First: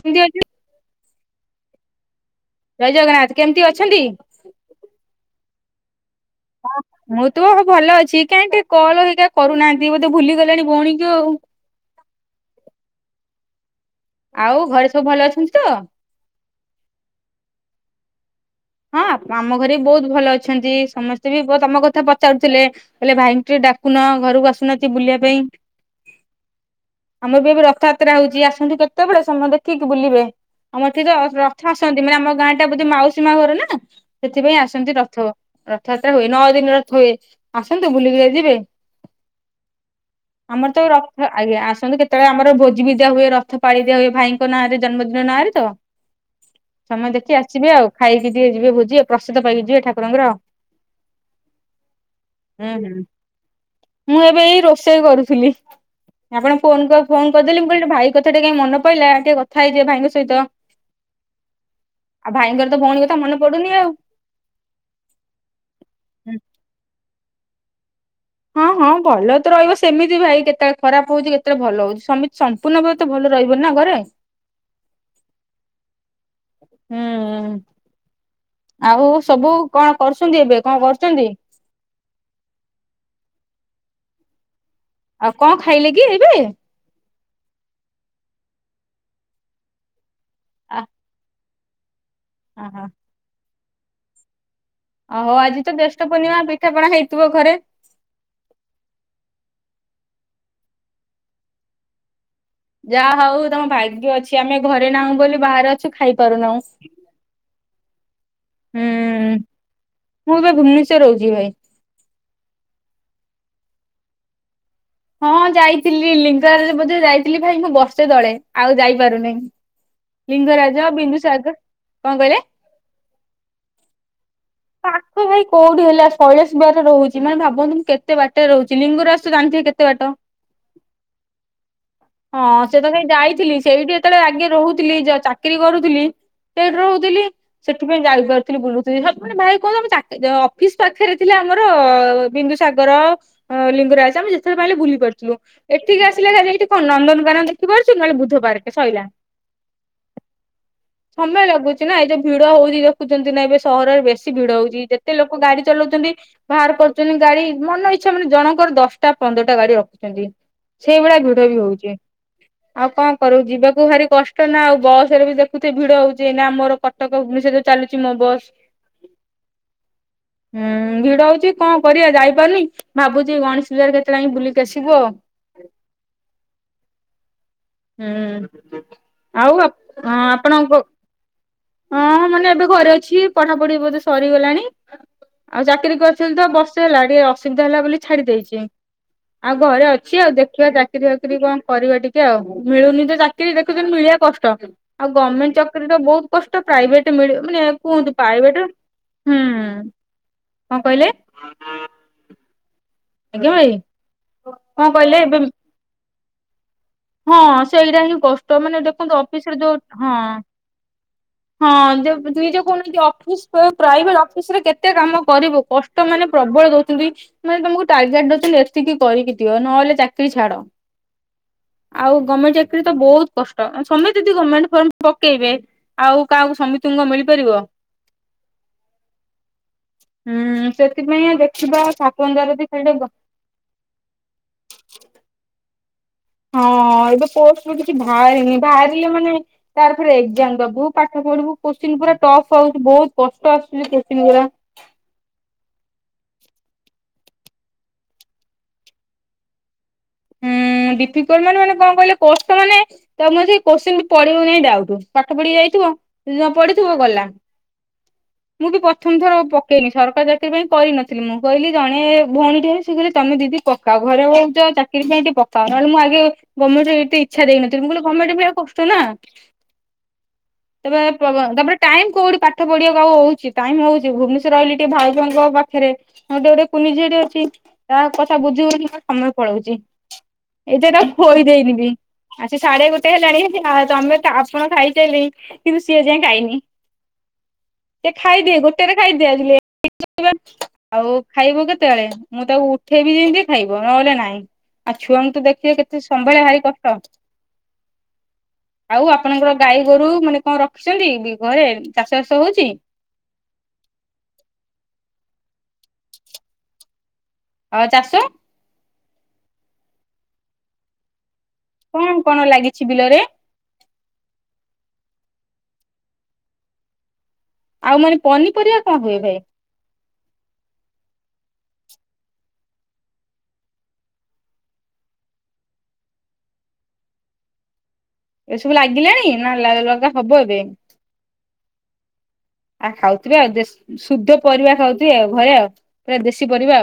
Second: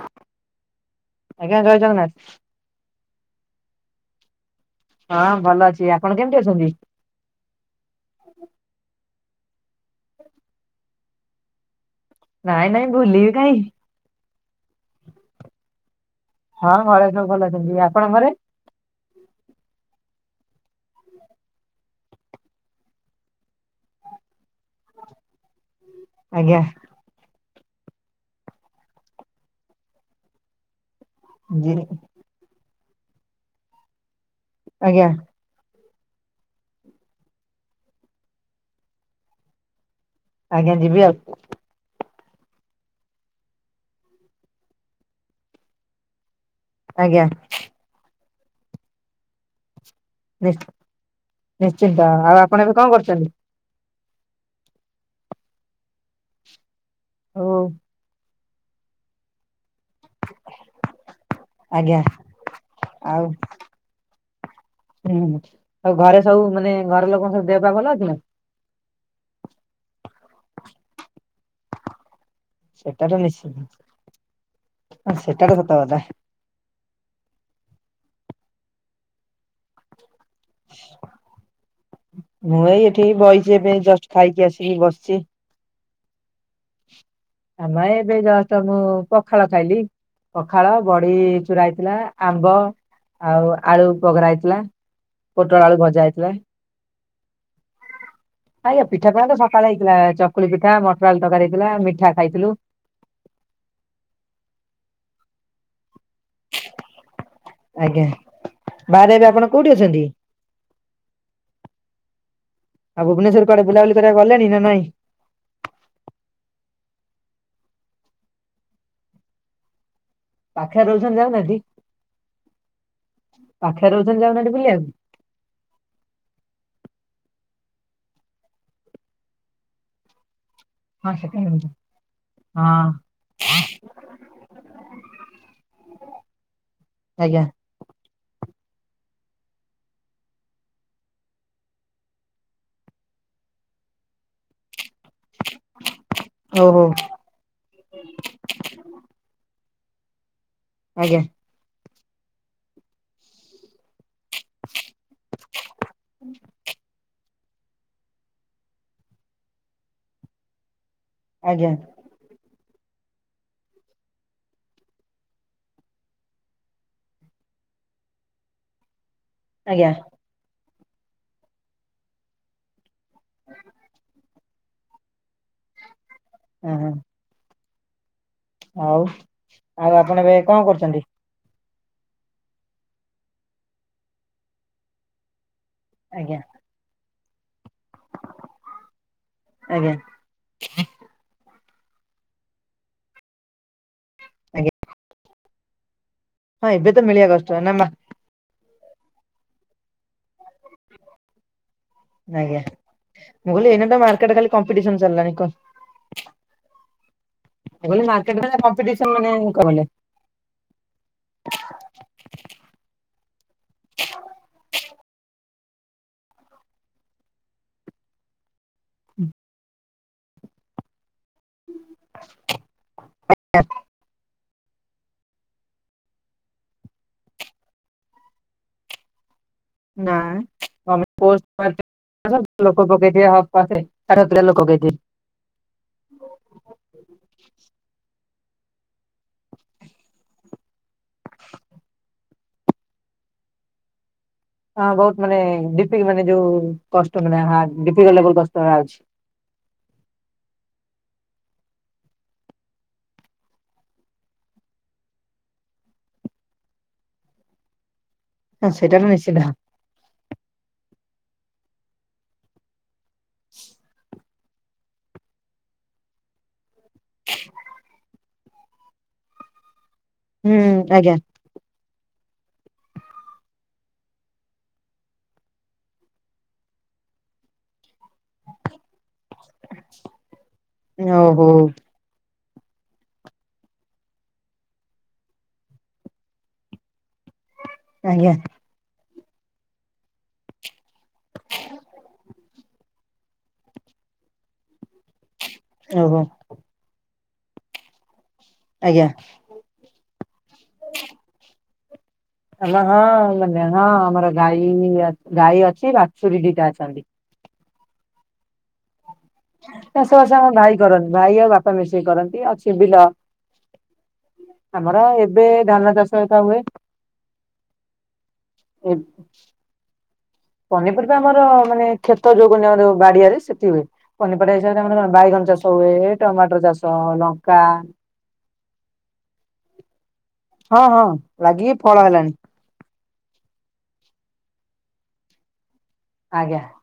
କେମ୍ତି ଅଛୁ, ଆଜ୍ଞା ଜୟ ଜଗନ୍ନାଥ ଜୟ ଜଗନ୍ନାଥ କେମତି ଅ ଅଛନ୍ତି? ହଁ ଭଲ ଅଛି। ଆପ ହଁ ମୁଁ ତୁ ଭଲ ଅଛି କାହିଁ ଟେ କଲ ହେରିକା କରୁନାହାନ୍ତି ବୋଧେ ଭୁଲିଗଲେଣି ଭଉଣୀକୁ ଆଉ। ଇ ଆଉ ଘରେ ସବୁ ଭଲ ଅଛନ୍ତି ତ? ହଁ ଘରେ ସବୁ ଭଲ ଅଛନ୍ତି। ଆ ଆପଣଙ୍କ ଘରେ? ହଁ ଆମ ଘରେ ବହୁତ ଭଲ ଅଛନ୍ତି। ସମସ୍ତେ ବି ବହୁ ତମ କଥା ପଚାରୁଥିଲେ ହେଲେ ଭାଇଙ୍କୁ ଟିକେ ଡାକୁନ ଘରକୁ ଆସୁନାହାନ୍ତି ବୁଲିବା ପାଇଁ। ଆଜ୍ଞା। ମୁଁ ବି ଏବେ ରଥଯାତ୍ରା ହଉଚି ଆସନ୍ତୁ କେତେବେଳେ ସମୟ ଦେଖିକି ବୁଲିବେ। ଆମ ଠୀ ତ ରଥ ଜି ଆସନ୍ତି ମାନେ ଆମ ଗାଁ ଟା ବୋଧେ ମାଉସୀ ମା ଘର ନା ସେଥିପାଇଁ ଆସନ୍ତି ଆଜ୍ଞା ରଥ ର ଥଯାତ୍ରା ହୁଏ। ନଅ ଦିନ ରଥ ହୁଏ। ଆସନ୍ତୁ ବୁଲିକିନା ଯିବେ। ଠା ଆମର ଆଜ୍ଞା ତ ଯିବି ଆଉ ରଥ ଆଜ୍ଞା ଆସନ୍ତୁ କେତ କେତେବେଳେ ଆମର ଭୋଜି ବି ଦିଆ ହୁଏ ରଥ ପାଳି ଦିଆ ହୁଏ ଭାଇଙ୍କ ନାଁରେ ଜନ୍ମଦିନ ନାଁରେ ତ। ସମୟ ଆଜ୍ଞା ଦେଖି ଆସିବେ ଆଉ ଖାଇକି ଟିକେ ଯିବେ ଭୋଜି ପ୍ରସିଦ୍ଧ ପାଇକି ଯିବେ ଠାକୁର ନିଶ୍ଚିନ୍ତ ନିଶ୍ଚିନ୍ତ ଆଉ ଆପଣ ହୁଁ ଏବେ କଣ ହୁଁ କରୁଚନ୍ତି? ମୁଁ ଏବେ ଏଇ ରୋଷେଇ କରୁଥିଲି, ଆପଣ ଫୋନ ଫୋନ ହଉ କରିଦେଲି ମୁଁ କହିଲ ଭାଇ କଥ ତ ଟିକେ ମନେ ପଡ଼ିଲା ଟିକେ କଥା ହେଇଯାଏଁ ଭାଇଙ୍କ ସହିତ, ଆଜ୍ଞା ଆଉ ଭାଇଙ୍କର ତ ଭଉଣୀ କଥା ଆଉ ମନେ ପଡୁନି ଆଉ ହୁଁ ଆଉ ଘରେ ସବୁ ମାନେ ଘର ଲୋକଙ୍କ ତୋ ଦେହପାହ ଭଲ ଅଛି ନା? ହଁ ହଁ ଭଲ ତ ରହିବ ସେମିତି ଭାଇ କେତେବେଳେ ଖରାପ ହଉଚି କେତେବେଳେ ଭଲ ହଉଚି। ସେମିତ ସମ୍ପୂର୍ଣ୍ଣ ଭାବେ ସେଟା ତ ଭଲ ନିଶ୍ଚିନ୍ତ ରହିବନି ନା ଘରେ? ସେଟା ତ ସତ କଥା ହୁଁ ଆଉ ସବୁ କଣ କରୁଛନ୍ତି ଏବେ କଣ କରୁଚନ୍ତି? ଜି ଏବେ ଜଷ୍ଟ ଖାଇକି ଆସିକି ବସିଚି। କଣ ଖାଇଲେ କି ଏବେ? ଆମେ ଏବେ ଜଷ୍ଟ୍ ମୁଁ ପଖାଳ ଖାଇଲି, ପଖାଳ ଆ ବଡ଼ି ଚୁରା ହେଇଥିଲା। ଆମ୍ବ ଅହୋ ଆଉ ଆଳୁ ପଘରା ହେଇଥିଲା। ଆଉ ପୋଟଳ ଆଜି ତ ଆଳୁ ଭଜା ଜ୍ୟେଷ୍ଠ ହେଇଥିଲା। ପୂର୍ଣ୍ଣିମା ପିଠାପଣା ହେଇଥିବ ଘରେ? ଆଜ୍ଞା ପିଠା ପଣା ତ ସକାଳେ ହେଇଥିଲା, ଚକୁଳି ପିଠା ମଟରଆଳୁ ତରକାରି ହେଇଥିଲା ମିଠା ଖାଇଥିଲୁ। ଯାହା ହଉ ତମ ଭାଗ୍ୟ ଅଛି ଆମେ ଘରେ ନାହୁଁ ବୋଲି ବାହାରେ କିଛ ଖାଇପାରୁନାହୁଁ। ଆଜ୍ଞା ହୁଁ ବାହାରେ ଏବେ ଆପଣ କୋଉଠି ଅଛନ୍ତି? ମୁଁ ତ ଭୁବନେଶ୍ଵରରେ ରହୁଚି ଭାଇ। ଆଉ ଭୁବନେଶ୍ୱରରେ କୁଆଡ଼େ ବୁଲାବୁଲି କରିବାକୁ ଗଲଣି ନା ନାଇଁ? ହଁ ଯାଇଥିଲି ଲିଙ୍ଗରାଜ ବୋଧେ ଯାଇଥିଲି ଭାଇ ମୁଁ ବର୍ଷେ ତଳେ ଆଉ ଯାଇପାରୁନିଁ। ପାଖରେ ଲିଙ୍ଗରାଜ, ରହୁଛନ୍ତି ବିନ୍ଦୁସାଗର ଯାଉନାହାନ୍ତି କଣ କହିଲେ? ପାଖରେ ରହୁଛନ୍ତି ଯାଉନାହାନ୍ତି ବୁଲିବାକୁ? ପାଖ ଭାଇ କୋଉଠି ହେଲା ଶୈଳେଶ୍ରୀ ବିହାର ରେ ରହୁଚି ମାନେ ଭାବନ୍ ଭାବନ୍ତୁ କେତେ ବାଟରେ ରହୁଚି, ଲିଙ୍ଗରାଜ ତ ଜାଣିଥିବେ କେତେ ବାଟ? ହଁ [unintelligible] ହଁ ସେ ତ ସେଇ ଯାଇଥିଲି ସେଇଠି ଯେତେବେଳେ ଆଗେ ରହୁଥିଲି ଯ-ଚାକିରି କରୁଥିଲି ସେଇଠି ରହୁଥିଲି ଆଜ୍ଞା ସେଥିପାଇଁ ଯାଇପାରୁଥିଲି ବୁଲୁଥିଲି ମାନେ ଭାଇ କହ ଆମ ଅଫିସ ପାଖରେ ଥିଲା ଆମର ବିନ୍ଦୁସାଗର ଲିଙ୍ଗରାଜ ତ ଆମେ ଯେତେବେଳେ ପାଇଲେ ବୁଲି ବୁଲି ପାରୁଥିଲୁ ଏଠିକି ଆସିଲେ ଖାଲି ଏଠି ଓହୋ କଣ ନନ୍ଦନକାନନ ଦେଖିପାରୁଛୁ ନହେଲେ ବୁଦ୍ଧପର୍କେ ସଇଲା। ଆଜ୍ଞା ସମୟ ଲାଗୁଛି ନା ଏତ ଭିଡ଼ ହଉଛି ଦେଖୁଛନ୍ତି ନା ଏବେ ସହରରେ ବେ ବେଶୀ ଭିଡ଼ ହଉଛି ଯେତେ ଲୋକ ଗାଡ଼ି ଚଲାଉଛନ୍ତି ବାହାର କରୁଛନ୍ତି ଗାଡ଼ି ମନ ଇଚ୍ଛା ମାନେ ଜଣଙ୍କର ଦଶଟା ପନ୍ଦରଟା ଗାଡ଼ି ରଖୁଛନ୍ତି। ସେଇ ଭଳିଆ ଭିଡ଼ ବି ଆଜ୍ଞା ହେଉଛି। ଆଉ କଣ କରୁ ଯିବାକୁ ଭାରି କଷ୍ଟ ନା ଆଉ ବସ ରେ ବି ଦେଖୁଥିବେ ଭିଡ଼ ହଉଛି ଏ ଆମର କଟକ ଭୁବନେଶ୍ୱରରେ ଚାଲୁଛି ମୋ ବସ୍। ଆଜ୍ଞା ହୁଁ ଭିଡ ହଉଛି କଣ କରିବା ଯାଇପାରୁନି ଭାବୁଛି ଗଣେଶ ପୂଜାରେ କେତେ ବେଳେ ଯାଇକି ବୁଲି ଆସିବୁ ଆଉ। ହଁ। ହୁଁ ଆଉ ଆଉ ଆପ-ହଁ ଆପଣ ଏବେ କଣ ଆପଣଙ୍କ କରୁଛନ୍ତି? ହଁ ମାନେ ଏବେ ଘରେ ଅଛି ପଢାପଢି ବୋଧେ ସରିଗଲାଣି। ଆଉ ଚାକିରି ଆଜ୍ଞା କରିଛନ୍ତିତ ବର୍ଷେ ହେଲା ଟିକେ ଅ ଅସୁବିଧା ହେଲା ବୋଲି ଛାଡି ଦେଇଛି ଆଉ ଘରେ ଆଜ୍ଞା ଅଛି ଆଉ ଦେଖିବା ଚାକିରି ଫାକିରି କଣ କରିବା ଟିକେ ଆଉ ମିଳୁନି ତ ଚାକିରୀ ଦେଖୁଛନ୍ତି ମିଳିବା କଷ୍ଟ ଆଜ୍ଞା ଆଉ ଗଭମେଣ୍ଟ ଜବ୍ କରିବ ତ ବହୁତ କଷ୍ଟ ହଁ ଏବେ ତ ପ୍ରାଇଭେଟ ମିଳିବା ମିଳିବ କଷ୍ଟ ମାନେ ନା ମା କୁହନ୍ତୁ ପ୍ରାଇଭେଟ ହୁଁ କଣ କହିଲେ? ଆଜ୍ଞା ଆଜ୍ଞା ମୁ ଭାଇ କହିଲୁ ଏଇନେ ତ ମାର୍କେଟ ଖାଲି କଣ କମ୍ପିଡିସନ୍ କହିଲେ ଚାଲିଲାଣି ଏବେ ତ ହଁ ସେଇଟା ହିଁ କଷ୍ଟ ମାନେ କମ୍ପିଟିସନ ଦେଖନ୍ତୁ ଅଫିସରେ ଯୋଉ କଲେ ହଁ। ହଁ ଦି ଯ କୌଣ ଅଫିସ ପ୍ରାଇଭେଟ ଅଫିସ ରେ କେତେ କାମ କରିବୁ। କଷ୍ଟ ମାନେ ପ୍ରବଳ ଦଉଛନ୍ତି ମାନେ ତମକୁ ଟାର୍ଗେଟ ଦଉଛନ୍ତି ଏତିକି କରିକି ଦିଅ ନହେଲେ ଚାକିରି ଛାଡ। ଆଉ ଗମେଣ୍ଟ ଚାକିରିତ ବହୁତ କଷ୍ଟ ସମୟ ଗମେଣ୍ଟ ଫର୍ମ ପକେଇବେ ଆଉ କାହାକୁ ସମିତୁଙ୍କୁ କଣ ମିଳିପାରିବ? [inaudible] ନା ହୁଁ ଗମେଣ୍ଟ ସେଥିପାଇଁ ପୋଷ୍ଟ ଦେଖିବା ଠାକୁରଙ୍କ ଦୟାରୁ ଯଦି ବାହାରିଥିବ ଖାଲି ଲୋକ ଟିକେ ପକେଇ ଥିବେ [unintelligible] ପକେଇଥିବେ। ହଁ ଏବେ ପୋଷ୍ଟ ରୁ କିଛି ହଁ ଏଇ ବାହାରିଲେ ମାନେ ତାର ଫରେ ଏକ୍ଜାମ ଦବୁ ପାଠ ପଢିବୁ କୋତ୍ସିନ ପୁରା ଟଫ୍ ହଉଛି ବହୁତ କଷ୍ଟ ଆଶୁଚି କେତେ? ହଁ ବହୁତ ମାନେ ଡିପିକ ମାନେ ଯୋଉ କଷ୍ଟ ମାନେ ହାର୍ଡ ଡିପିଲ ଲେବୁଲ କଷ୍ଟ ରା ଆଉଛି। ହୁଁ। ଡିିଫିକଲ୍ ମାନେ କଣ କହିଲ କଷ୍ଟ ମାନେ ତାମେ ସେ କୋଶ୍ଚିନ ପଢିବକି ନାଇଁ ଡାଉଟ ପାଠ ପଢିକି ଯାଇଥିବୁ ନପଡିଥିବ ଗଲା। ମୁଁ ହଁ ବି ସେଇଟା ତ ପ୍ରଥମ ଥର ନିଶ୍ଚିନ୍ତ ପକେଇନି ସରକାରୀ ଚାକିରି ପାଇଁ କରିନଥିଲି ମୁଁ କହିଲି ଜଣେ ଭଉଣୀଟିଏ ଶିଖିଲେ ତମେ ଦିଦି ପକାଅ ଘରେଉଛ ଚାକିରି ପାଇଁ ଟିକେ ପକାଅ ନହେଲେ ମୁଁ ଆଗେ ଗମେଣ୍ଟ ଚାକିରି ଏତେ ଇଛା ଦେଇନଥିଲି ମୁଁ କହିଲି ଗମେଣ୍ଟ ମିଳିବା କଷ୍ଟ ନା। ହୁଁ ତେବେ ଆଜ୍ଞା ତମମର ଟାଇମ କୋଉଠି ପାଠ ପଢିବାକୁ ଆଉ ହଉଛି ଟାଇମ ହଉଛି ଭୁବନେଶ୍ଵ ର ରହିଲି ଟିକେ ଭାଉଜଙ୍କ ପାଖରେ ତାଙ୍କର ଗୋଟେ କୁନି ଝିଅଟେ ଅଛି। ତା କଥା ବୁଝି ହଉନି ସମୟ ପଳଉଛି। ଏଯାଏ ତାକୁ ଖୋଇ ଓହୋ ଦେଇନି ବି। ଆସି ସାଢେ ଗୋଟେ ହେଲାଣି ତମେ ଆପଣ ଖାଇସାଇଲେଣି କିନ୍ତୁ ସିଏ ଏଯାଏଁ ଖାଇନି। ସେ ଆଜ୍ଞା ଖାଇଦିଏ ଗୋଟେରେ ଖାଇଦିଏ ଆଜି ଲେଟ [unintelligible] ଆଉ ଖାଇବ କେତେବେଳେ ମୁଁ ତାକୁ ଉଠେଇବି ଯେମିତି ଖାଇବ ନହେଲେ ନାଇଁ ଆଉ ଛୁଆଙ୍କୁ ତ ଦେଖ କିଏ କେତେ ଓହୋ। ସମ୍ଭାଳିବା ଭାରି କଷ୍ଟ। ଆଉ ଆଜ୍ଞା ଆପଣଙ୍କର ଗାଈ ଗୋରୁ ମାନେ କଣ ରଖିଚନ୍ତି ବି ଘରେ? ଚାଷ ବାସ ହଉଛି ହେଲା ହଁ ମାନେ ହଁ ଆମର ଗାଈ ବା ଗାଈ ଅଛି ବାଛୁରୀ ଦିଟା ଅଛନ୍ତି। ଅ ଚାଷ? ଚାଷବାସ ଆମ ଭାଇ କରନ୍ତି। ଭାଇ ଆଉ ବାପା ମିଶେଇକି କଣ କଣ କରନ୍ତି ଅଛି ଲାଗିଛି ବିଲ। ବିଲରେ? ଆମର ଏବେ ଧାନ ଚାଷ ହରିକା ହୁଏ। ଆଉ ମାନେ ପନିପରିବା କଣ ହୁଏ ଭାଇ? ପନିପରିବା ଆମର ମାନେ କ୍ଷେତ ଯୋଉ କୁହନ୍ତି ଆମର ଯଉ ବାଡିଆରେ ସେଠି ହୁଏ ପନିପିବା ହିସାବରେ ଆମର ବାଇଗଣ ଚାଷ ହୁଏ ଟମାଟର ଚାଷ ଲଙ୍କା ଏସବୁ ଲାଗିଲାଣି ନା ଲଲଗା ହବ ଏବେ? ହଁ ହଁ ଲାଗିକି ଫଳ ହେଲାଣି ଆଉ ଖାଉଥିବେ ଦେଶ୍ ଆଉ ଶୁଦ୍ଧ ପରିବା ଖାଉଥିବେ ଆଉ ଘରେ ଆଉ। ପୁରା ଦେଶୀ ଆଜ୍ଞା ପରିବା।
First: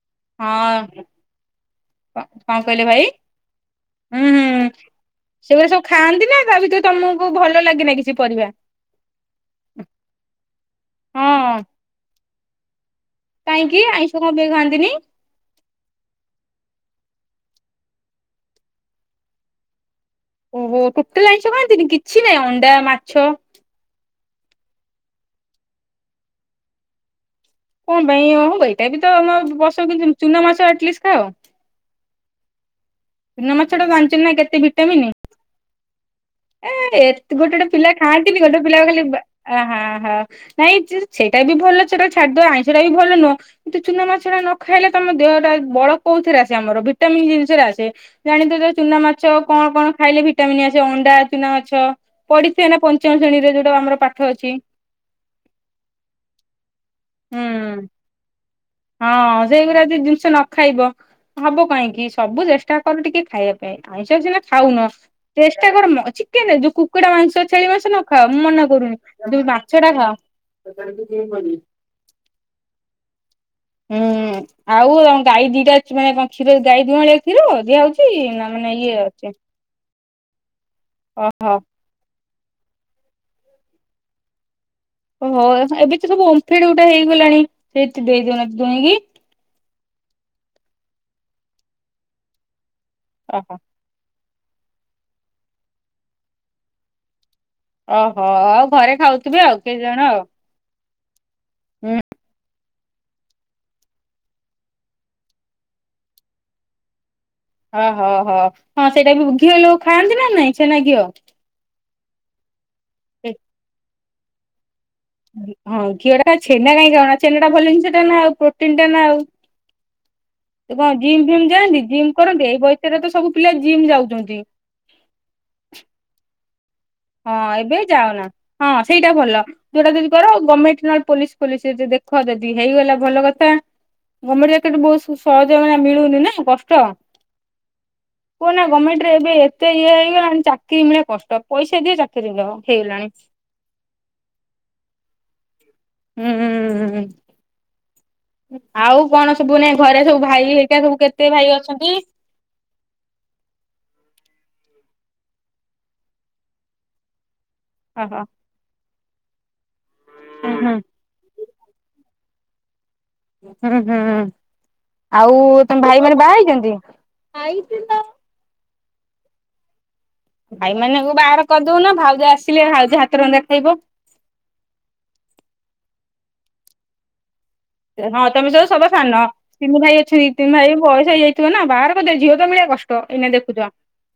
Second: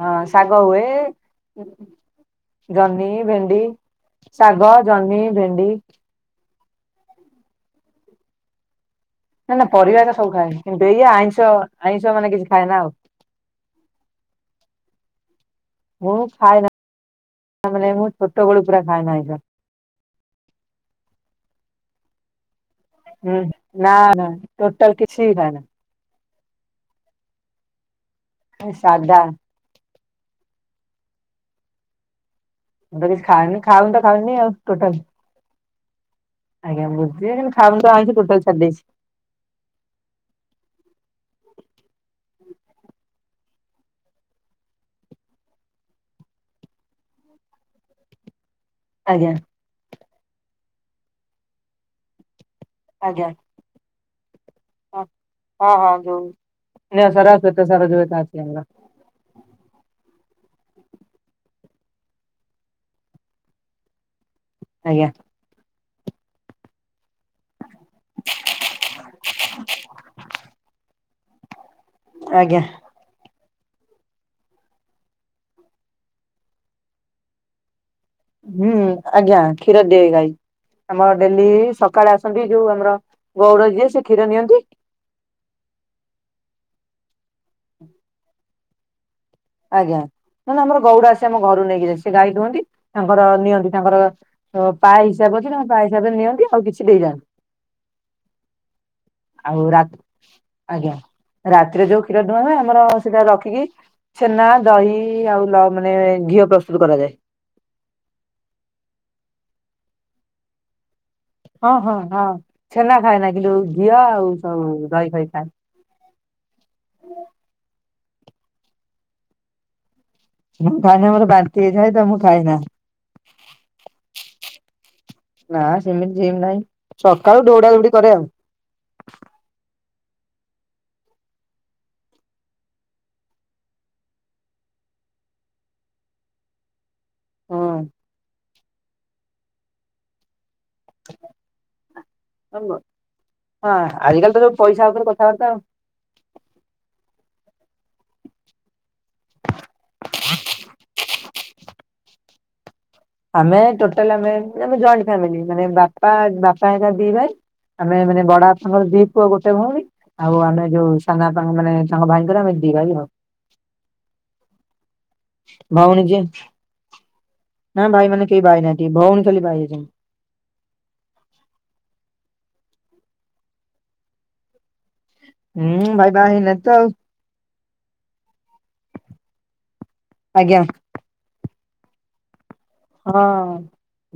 ହଁ ଶାଗ ହୁଏ। ହଁ। କଣ କହିଲେ ଭାଇ ଜହ୍ନି ଭେଣ୍ଡି ହୁଁ ଶାଗ ହୁଁ ଜହ୍ନି ଭେଣ୍ଡି ସେଗୁଡା ସବୁ ଖାଆନ୍ତିନା? ତାଭିତରେ ତମକୁ ଭଲ ଲାଗେନା କିଛି ପରିବା? ନାନା ପରିବାତ ସବୁ ଖାଏ କିନ୍ତୁ ଏଇ ଆଇଁଷ ହଁ ଆଇଁଷ ମାନେ କିଛି ଖାଏନା ଆଉ। କାହିଁକି ଆଇଁଷ କଣପାଇଁ ଖାଆନ୍ତିନି? ତାମାନେ ମୁଁ ଛୋଟବେଳୁ ପୁରା ଖାଏନା ଆଇଁଷ। ଓହୋ ଟୋଟାଲ ଆଇଁଷ ଖାଆନ୍ତିନି କିଛି ନାଇଁ ହୁଁ ନା ନା ଟୋଟାଲ କିଛି ବି ଖାଏନା। କଣ ପାଇଁ ହଉ ଏଇଟାବିତ ସାଧା ଆମ ବସକୁ ଚୁନା ମାଛ ଏଟଲିଷ୍ଟ ଖାଅ? ମୁତ କିଛି ଚୁନା ଖାଏନି ମାଛ ଟା ଖାଉନିତ ଜାଣିଛନ୍ତି ନା ଖାଉନି ଆଉ କେତେ ଟୋଟାଲ। ଭିଟାମିନ ଏ ଆଜ୍ଞା ବୁଝିଲି ଏତ କିନ୍ତୁ ଗୋଟେ ଗୋଟେ ଖାଉନି ପିଲା ତ ଆଇଁଷ ଟୋଟାଲ ଖାଆନ୍ତିନି ଛାଡି ଗୋଟେ ଦେଇଛି। ପିଲା ଖାଲି ହ ହ ହ ନାଇଁ ଯେ ଚ୍ଛେ ସେଇଟାବି ଭଲ ସେଟା ଛାଡିଦିଅ ଆଇଁଷଟାବି ଭଲ ନୁହଁ କିନ୍ତୁ ଚୁନା ମାଛଟା ନଖାଇଲେ ତମ ଦେହଟା ବଳ କଉଥିର ରେ ଆସେ ଆମର ଭିଟାମିନ୍ ଜିନିଷରେ ଆସେ ଜାଣିଥି ଚୁନା ମାଛ ଆଜ୍ଞା। କଣ କଣ ଖାଇଲେ ଭିଟାମିନ ଆସେ ଅଣ୍ଡା ଚୁନା ମାଛ ପଡି ସେ ଏଇନା ପଞ୍ଚମ ଶ୍ରେଣୀରେ ଯୋଉଟା ଆମର ପାଠ ଅଛି। ଅ ହଁ ହଁ ଯଉ ସ୍ନେହସାର ହୁଁ। ସ୍ୱେତସାର ଯଉ ଏଇଟା ଅଛି ଆମର। ହଁ ସେଇଗୁଡା ଯଦି ଜିନିଷ ନଖାଇବ ହବ କାହିଁକି ସବୁ ଚେଷ୍ଟା କର ଟିକେ ଖାଇବା ପାଇଁ ଆଇଁଷ ସିନା ଖାଉନ ଆଜ୍ଞା ଚେଷ୍ଟାକର ଚିକେନ ଯଉ କୁକ୍ କୁକୁଟା ମାଂସ ଛେଳି ମାଂସ ନଖାଅ ମୁଁ ମନା କରୁନି କିନ୍ତୁ ମାଛଟା ଖାଅ। ଆଜ୍ଞା। ହୁଁ ଆଉ ଗାଈ ଦିଟା ଅଛି ମାନେ କଣ କ୍ଷୀର ଗାଈ ଦୁଁଆଳିଆ କ୍ଷୀର ଦିଆ ହଉଚି? ହୁଁ ଆଜ୍ଞା କ୍ଷୀର ଦିଏ ଗାଈ ଆମର ଡେଲି ଓହୋ। ସକାଳେ ଆସ ସନ୍ତି ଯୋଉ ଆମର ଗଉଡ଼ ଯିଏ ସେ କ୍ଷୀର ନିଅନ୍ତି। ଓହୋ ଏବେତ ସବୁ ଅମ୍ଫେଡ ଗୋଟେ ହେଇଗଲାଣି ସେଇଥି କାଇଁ ଦେଇଦଉନାହାନ୍ତି ଦୁହିଁକିି। ଆଜ୍ଞା ନାନା ଆମର ଗଉଡ ଆସି ଆମ ଘରୁ ନେଇକି ଯାଏ ସେ ଗାଈ ଦୁଁଅନ୍ତି ତାଙ୍କର ଓହୋ। ନିଅନ୍ତି ତାଙ୍କର ତ ପା ହିସାବ ଅଛି ତାଙ୍କ ପା ହିସାବରେ ନିଅନ୍ତି ଆଉ କିଛି ଦେଇଯାନ୍ତି ଓହୋ ଆଉ ଘରେ ଖାଉଥିବେ ଆଉ କେଜଣ ଆଉ। ଆଜ୍ଞା ରାତିରେ ହୁଁ ଯୋଉ କ୍ଷୀର ଦୁଁଆହୁଏ ଆମର ସେଇଟା ରଖିକି ଛେନା ଦହି ଆଉ ଲ ମାନେ ଘିଅ ପ୍ରସ୍ତୁତ କରାଯାଏ। ଓହୋ ହୋ ହଁ ସେଇଟାବି ଘିଅ ଲୋହୁ ଖାଆନ୍ତିନା ନାଇଁ ଛେନା ଘିଅ? ହଁ ହଁ ହଁ ଛେନା ଖାଏନା କିନ୍ତୁ ଘିଅ ଆଉ ସବୁ ଦହି ଫହି ଖାଏ। ହଁ ଘିଅଟା ଛେନା କାଇହିଁ ଖାଉନା ଛେନାଟା ଭଲ ଜିନିଷଟାନା ଆଉ ପ୍ରୋଟିନଟାନା ଆଉ। ତ ମୁଁ କଣ ଖାଏନା ଜିମ୍ ମୋର ଫିମ୍ ବାନ୍ତି ଯାଆନ୍ତି ହେଇଥାଏ ତ ଜିମ୍ ମୁଁ କରନ୍ତି ଖାଏନା ଏଇ ବୟସରେତ ସବୁ ପିଲା ଜିମ୍ ଯାଉଚନ୍ତି। ନା ସେମିତି ସେମିତି ନାହିଁ। ସକାଳୁ ହଁ ଦୌଡା ଏବେ ଦୌଡି କରେ ଆଉ ଯାଅନା ହଁ ସେଇଟା ଭଲ। ଯୋଉଟା ଯଦି କର ଗମେଣ୍ଟ ନହେଲେ ପୋଲିସ ଫୋଲିସରେ ଯଦି ଦେଖ ଯଦି ହେଇଗଲା ଭଲ କଥା। ଗଭର୍ଣ୍ଣମେଣ୍ଟ ଚାକିରି ବହୁତ ସହଜ ମାନେ ମିଳୁନିନା କଷ୍ଟ। ହୁଁ। କୁହନା ଗମେଣ୍ଟ ରେ ଏବେ ଏତେ ଇଏ ହେଇଗଲାଣି ଚାକିରି ମିଳେ କଷ୍ଟ। ପଇସା ଦିଅ ଚାକିରି ମିଳିବ ହେଇଗଲାଣି। ହଁ ଆଜିକାଲିତ ଯୋଉ ପଇସା ଉପରେ କଥାବାର୍ତ୍ତା ଆଉ। ହୁଁ ଉଁ ଆଉ କଣ ସବୁ ନାଇ ଘରେ ସବୁ ଭାଇ ଘରିକା ସବୁ କେତେ ଭାଇ ଅଛନ୍ତି? ଆମେ ଟୋଟାଲଆମେ ଜଏଣ୍ଟ ଫାମିଲି, ମାନେ ବାପା ବାପା ହେଲା ଦି ଭାଇ ଆମେ ଓହୋ। ମାନେ ବଡ ବାପାଙ୍କର ଦି ପୁଅ ଗୋଟେ ଭଉଣୀ, ଆଉ ଆମେ ଯୋଉ ସାନବାପା ମାନେ ତାଙ୍କ ଭାଇ ଦି ଭାଇ ଆଉ ହୁଁ ହୁଁ, ଆଉ ତମ ଭାଇ ମାନେ ବାହା ହେଇଛନ୍ତି? ନାଇ ଭାଇ ମାନେ, କେହି ବହାହେଇନାହାନ୍ତି ଭଉଣୀ ଖାଲି ବାହାହେଇଛନ୍ତି। ଭାଇ ମାନଙ୍କୁୁ ବାହାର କରିଦଉନା ଭାଉଜ ଆସ ଥିଲେ ଭାଉଜ ହାତ ରନ୍ଧା ଖାଇବ। ହୁଁ, ଭାଇ ବାହାହେଇନାହାନ୍ତି ତ। ହଁ ତମେ ସବ ସଭା ସାନ, ତିନି ଭାଇ ଅଛନ୍ତି ତିନି ଆଜ୍ଞା। ଭାଇଙ୍କୁ ବୟସ ହେଇଯାଇଥିବନା? ବାହାର କରିଦିଅ ଝିଅ ତ ମିଳବ। ହଁ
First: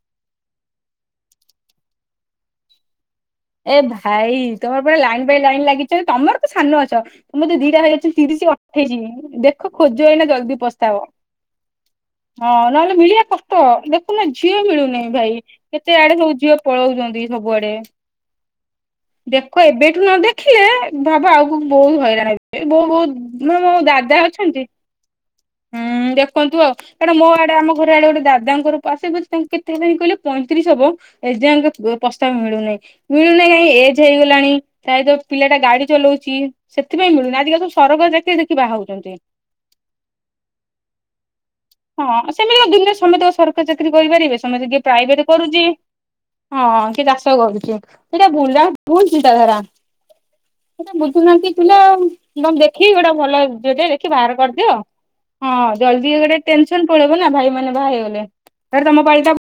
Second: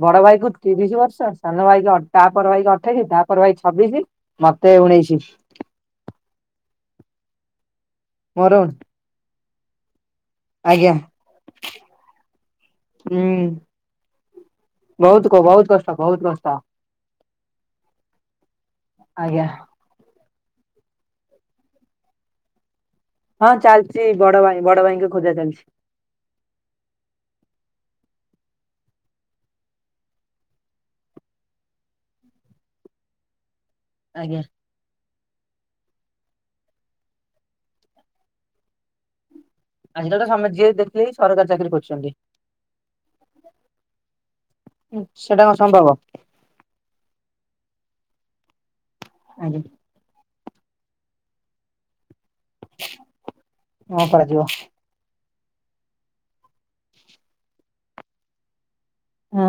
ବଡ ଭାଇକୁ ତିରିଶ ବର୍ଷ, ସାନ ଭାଇକୁ ତାପର ଭାଇକି ଅଠେଇଶି, ତା ପର ଭାଇ ଏ ଛବିଶି। ଭାଇ ମତେ ତମର ପୁରା ଉଣେଇଶି ଲାଇନ୍ ବାଇ ଲାଇନ୍ ଲାଗିଛ, ତମର ତ ସାନ ଅଛ, ତମର ଯ ଦିଟା ଭାଇ ତିରିଶ, ମୋର ଅଠେଇଶି ଦେଖ ଖୋଜ ଏଇନା ଜଲ୍ଦୀ ଆଜ୍ଞା ପ୍ରସ୍ତାବ। ହଁ ନହେଲେ ହୁଁ ମିଳିବା କଷ୍ଟ, ଦେଖୁନ ଝିଅ ମିଳୁନାଇ ବହୁତ କ ଭାଇ, ବହୁତ କଷ୍ଟ କେତେ ଆଡେ ବହୁତ ସବୁ କଷ୍ଟ। ଝିଅ ପଳଉଛନ୍ତି। ସବୁଆଡେ ଆଜ୍ଞା ଦେଖ ଏବେଠୁ ନ ଦେଖିଲେ ଭାବ ଆଗକୁ ବହୁତ ହଇରାଣ ହେବେ, ବହୁତ୍ ହଁ ମୋର ଜଣେ ଚାଲିଛି ଦାଦା ବଡ ଭାଇ ଅଛନ୍ତି ବଡ ଭାଇଙ୍କ ଖୋଜା ଚାଲିଛି ହୁଁ ଦେଖନ୍ତୁ ଆଉ, କାରଣ ମୋ ଆଡେ ଆମ ଘର ଆଡେ ଗୋଟେ ଦା ଦାଦାଙ୍କର ସେ ବା ତାଙ୍କୁ କେତେ ହେଲାଣି କହିଲେ, ପଇଁତିରିଶ ହବ, ଏ ଯାଙ୍କେ ପ୍ରସ୍ତାବ ମିଳୁନାହିଁ। ମିଳୁନାଇ କାହିଁକି ଏଜ୍ ଆଜ୍ଞା। ହେଇଗଲାଣି ପ୍ରାୟତ ପିଲାଟା ଗାଡି ଚଲଉଚି ସେଥିପାଇଁ ମିଳୁନି, ଆଜିକାଲି ସବୁ ସରକାରି ଚାକିରି ଦେଖି ବାହାହଉଛନ୍ତି। ଆମ ପଟେ ସମସ୍ତେ ଯିଏ ଦେଖିବେ ସରକାରୀ ଚାକିରି କରୁଛନ୍ତି ହଁ ସେମିତି ଦୁନିଆରେ ସମେତେ ସରକାରୀ ଚାକିରି କରିପାରିବେ, ସମତେ ଯେ ପ୍ରାଇଭେଟ ସେଟା କଣ କରୁଚି। ସମ୍ଭବ ହଁ କିଏ ଚାଷ କରୁଚି? ସେଟା ବୁଲା ଭୁଲ୍ ଚିନ୍ତାଧାରା ଆଜ୍ଞା। ସେଟା ବୁଝୁନାହାନ୍ତି ପିଲା ଆଉ ମ ଦେଖି ଗୋଟେ ଭଲ ଝିଅଟେ କଣ ଦେଖି ବାହାଘର କରାଯିବ କରିଦିଅ, ହଁ ଜଲ୍ଦୀ ଗୋଟେ ଟେନସନ ପଳେଇବ ନା ଭାଇ ମାନେ ବାହା ହେଇଗଲେ, ତାପରେ ତମ ପାଳିଟା ହଁ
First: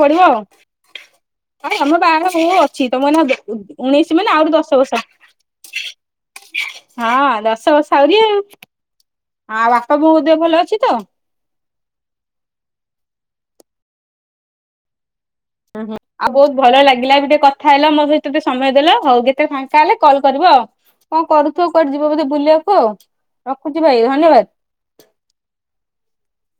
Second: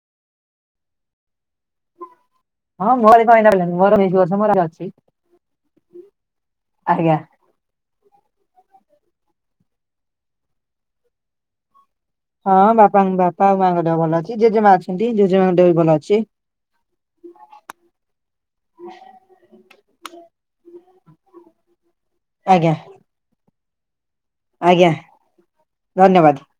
ପଡିବ ଆଉ, ଆରେ ଆମ ବାହାଘର ମୁଁ ଅଛି ହଁ ତମ ମୋର ନା କଣ ଏଇନା ପିଲାନି ମୋର ଉଣେଇଶି ମାନେ ବର୍ଷ ମୋର ଆହୁରି ଦଶ ଅଛି ବର୍ଷ। ଆଜ୍ଞା। ହଁ ଦଶ ବଶ୍ ଆଉରି ଆଉ, ବାପା ବୋଉ ଦେହ ଭଲ ଅଛି ତ? ହଁ ବାପାଙ୍କ ବାପା ଆଉ ମାଆଙ୍କ ଦେହ ଭଲ ଅଛି ଜେଜେ ମା ଅଛନ୍ତି। ଜେଜେମାଙ୍କ ଦେହ ବି ହୁଁ ଭଲ ହୁଁ ଅଛି ଆଉ ବହୁତ ବଢିଆ ଲାଗିଲା ବି ଟିକେ କଥା ହେଲ, ମୋ ସହିତ ଟିକେ ସମୟ ଦେଲ, ହଉ ଯେତେବେଳ ଫାଙ୍କା ହେଲେ କଲ କରିବ ଆଉ କଣ କରୁଥିବ? କୁଆଡେ ଯିବ ବୋଧେ ଆଜ୍ଞା ବୁଲିବାକୁ ଆଉ ରଖୁଛି ଭାଇ। ଧନ୍ୟବାଦ। ଆଜ୍ଞା ଧନ୍ୟବାଦ।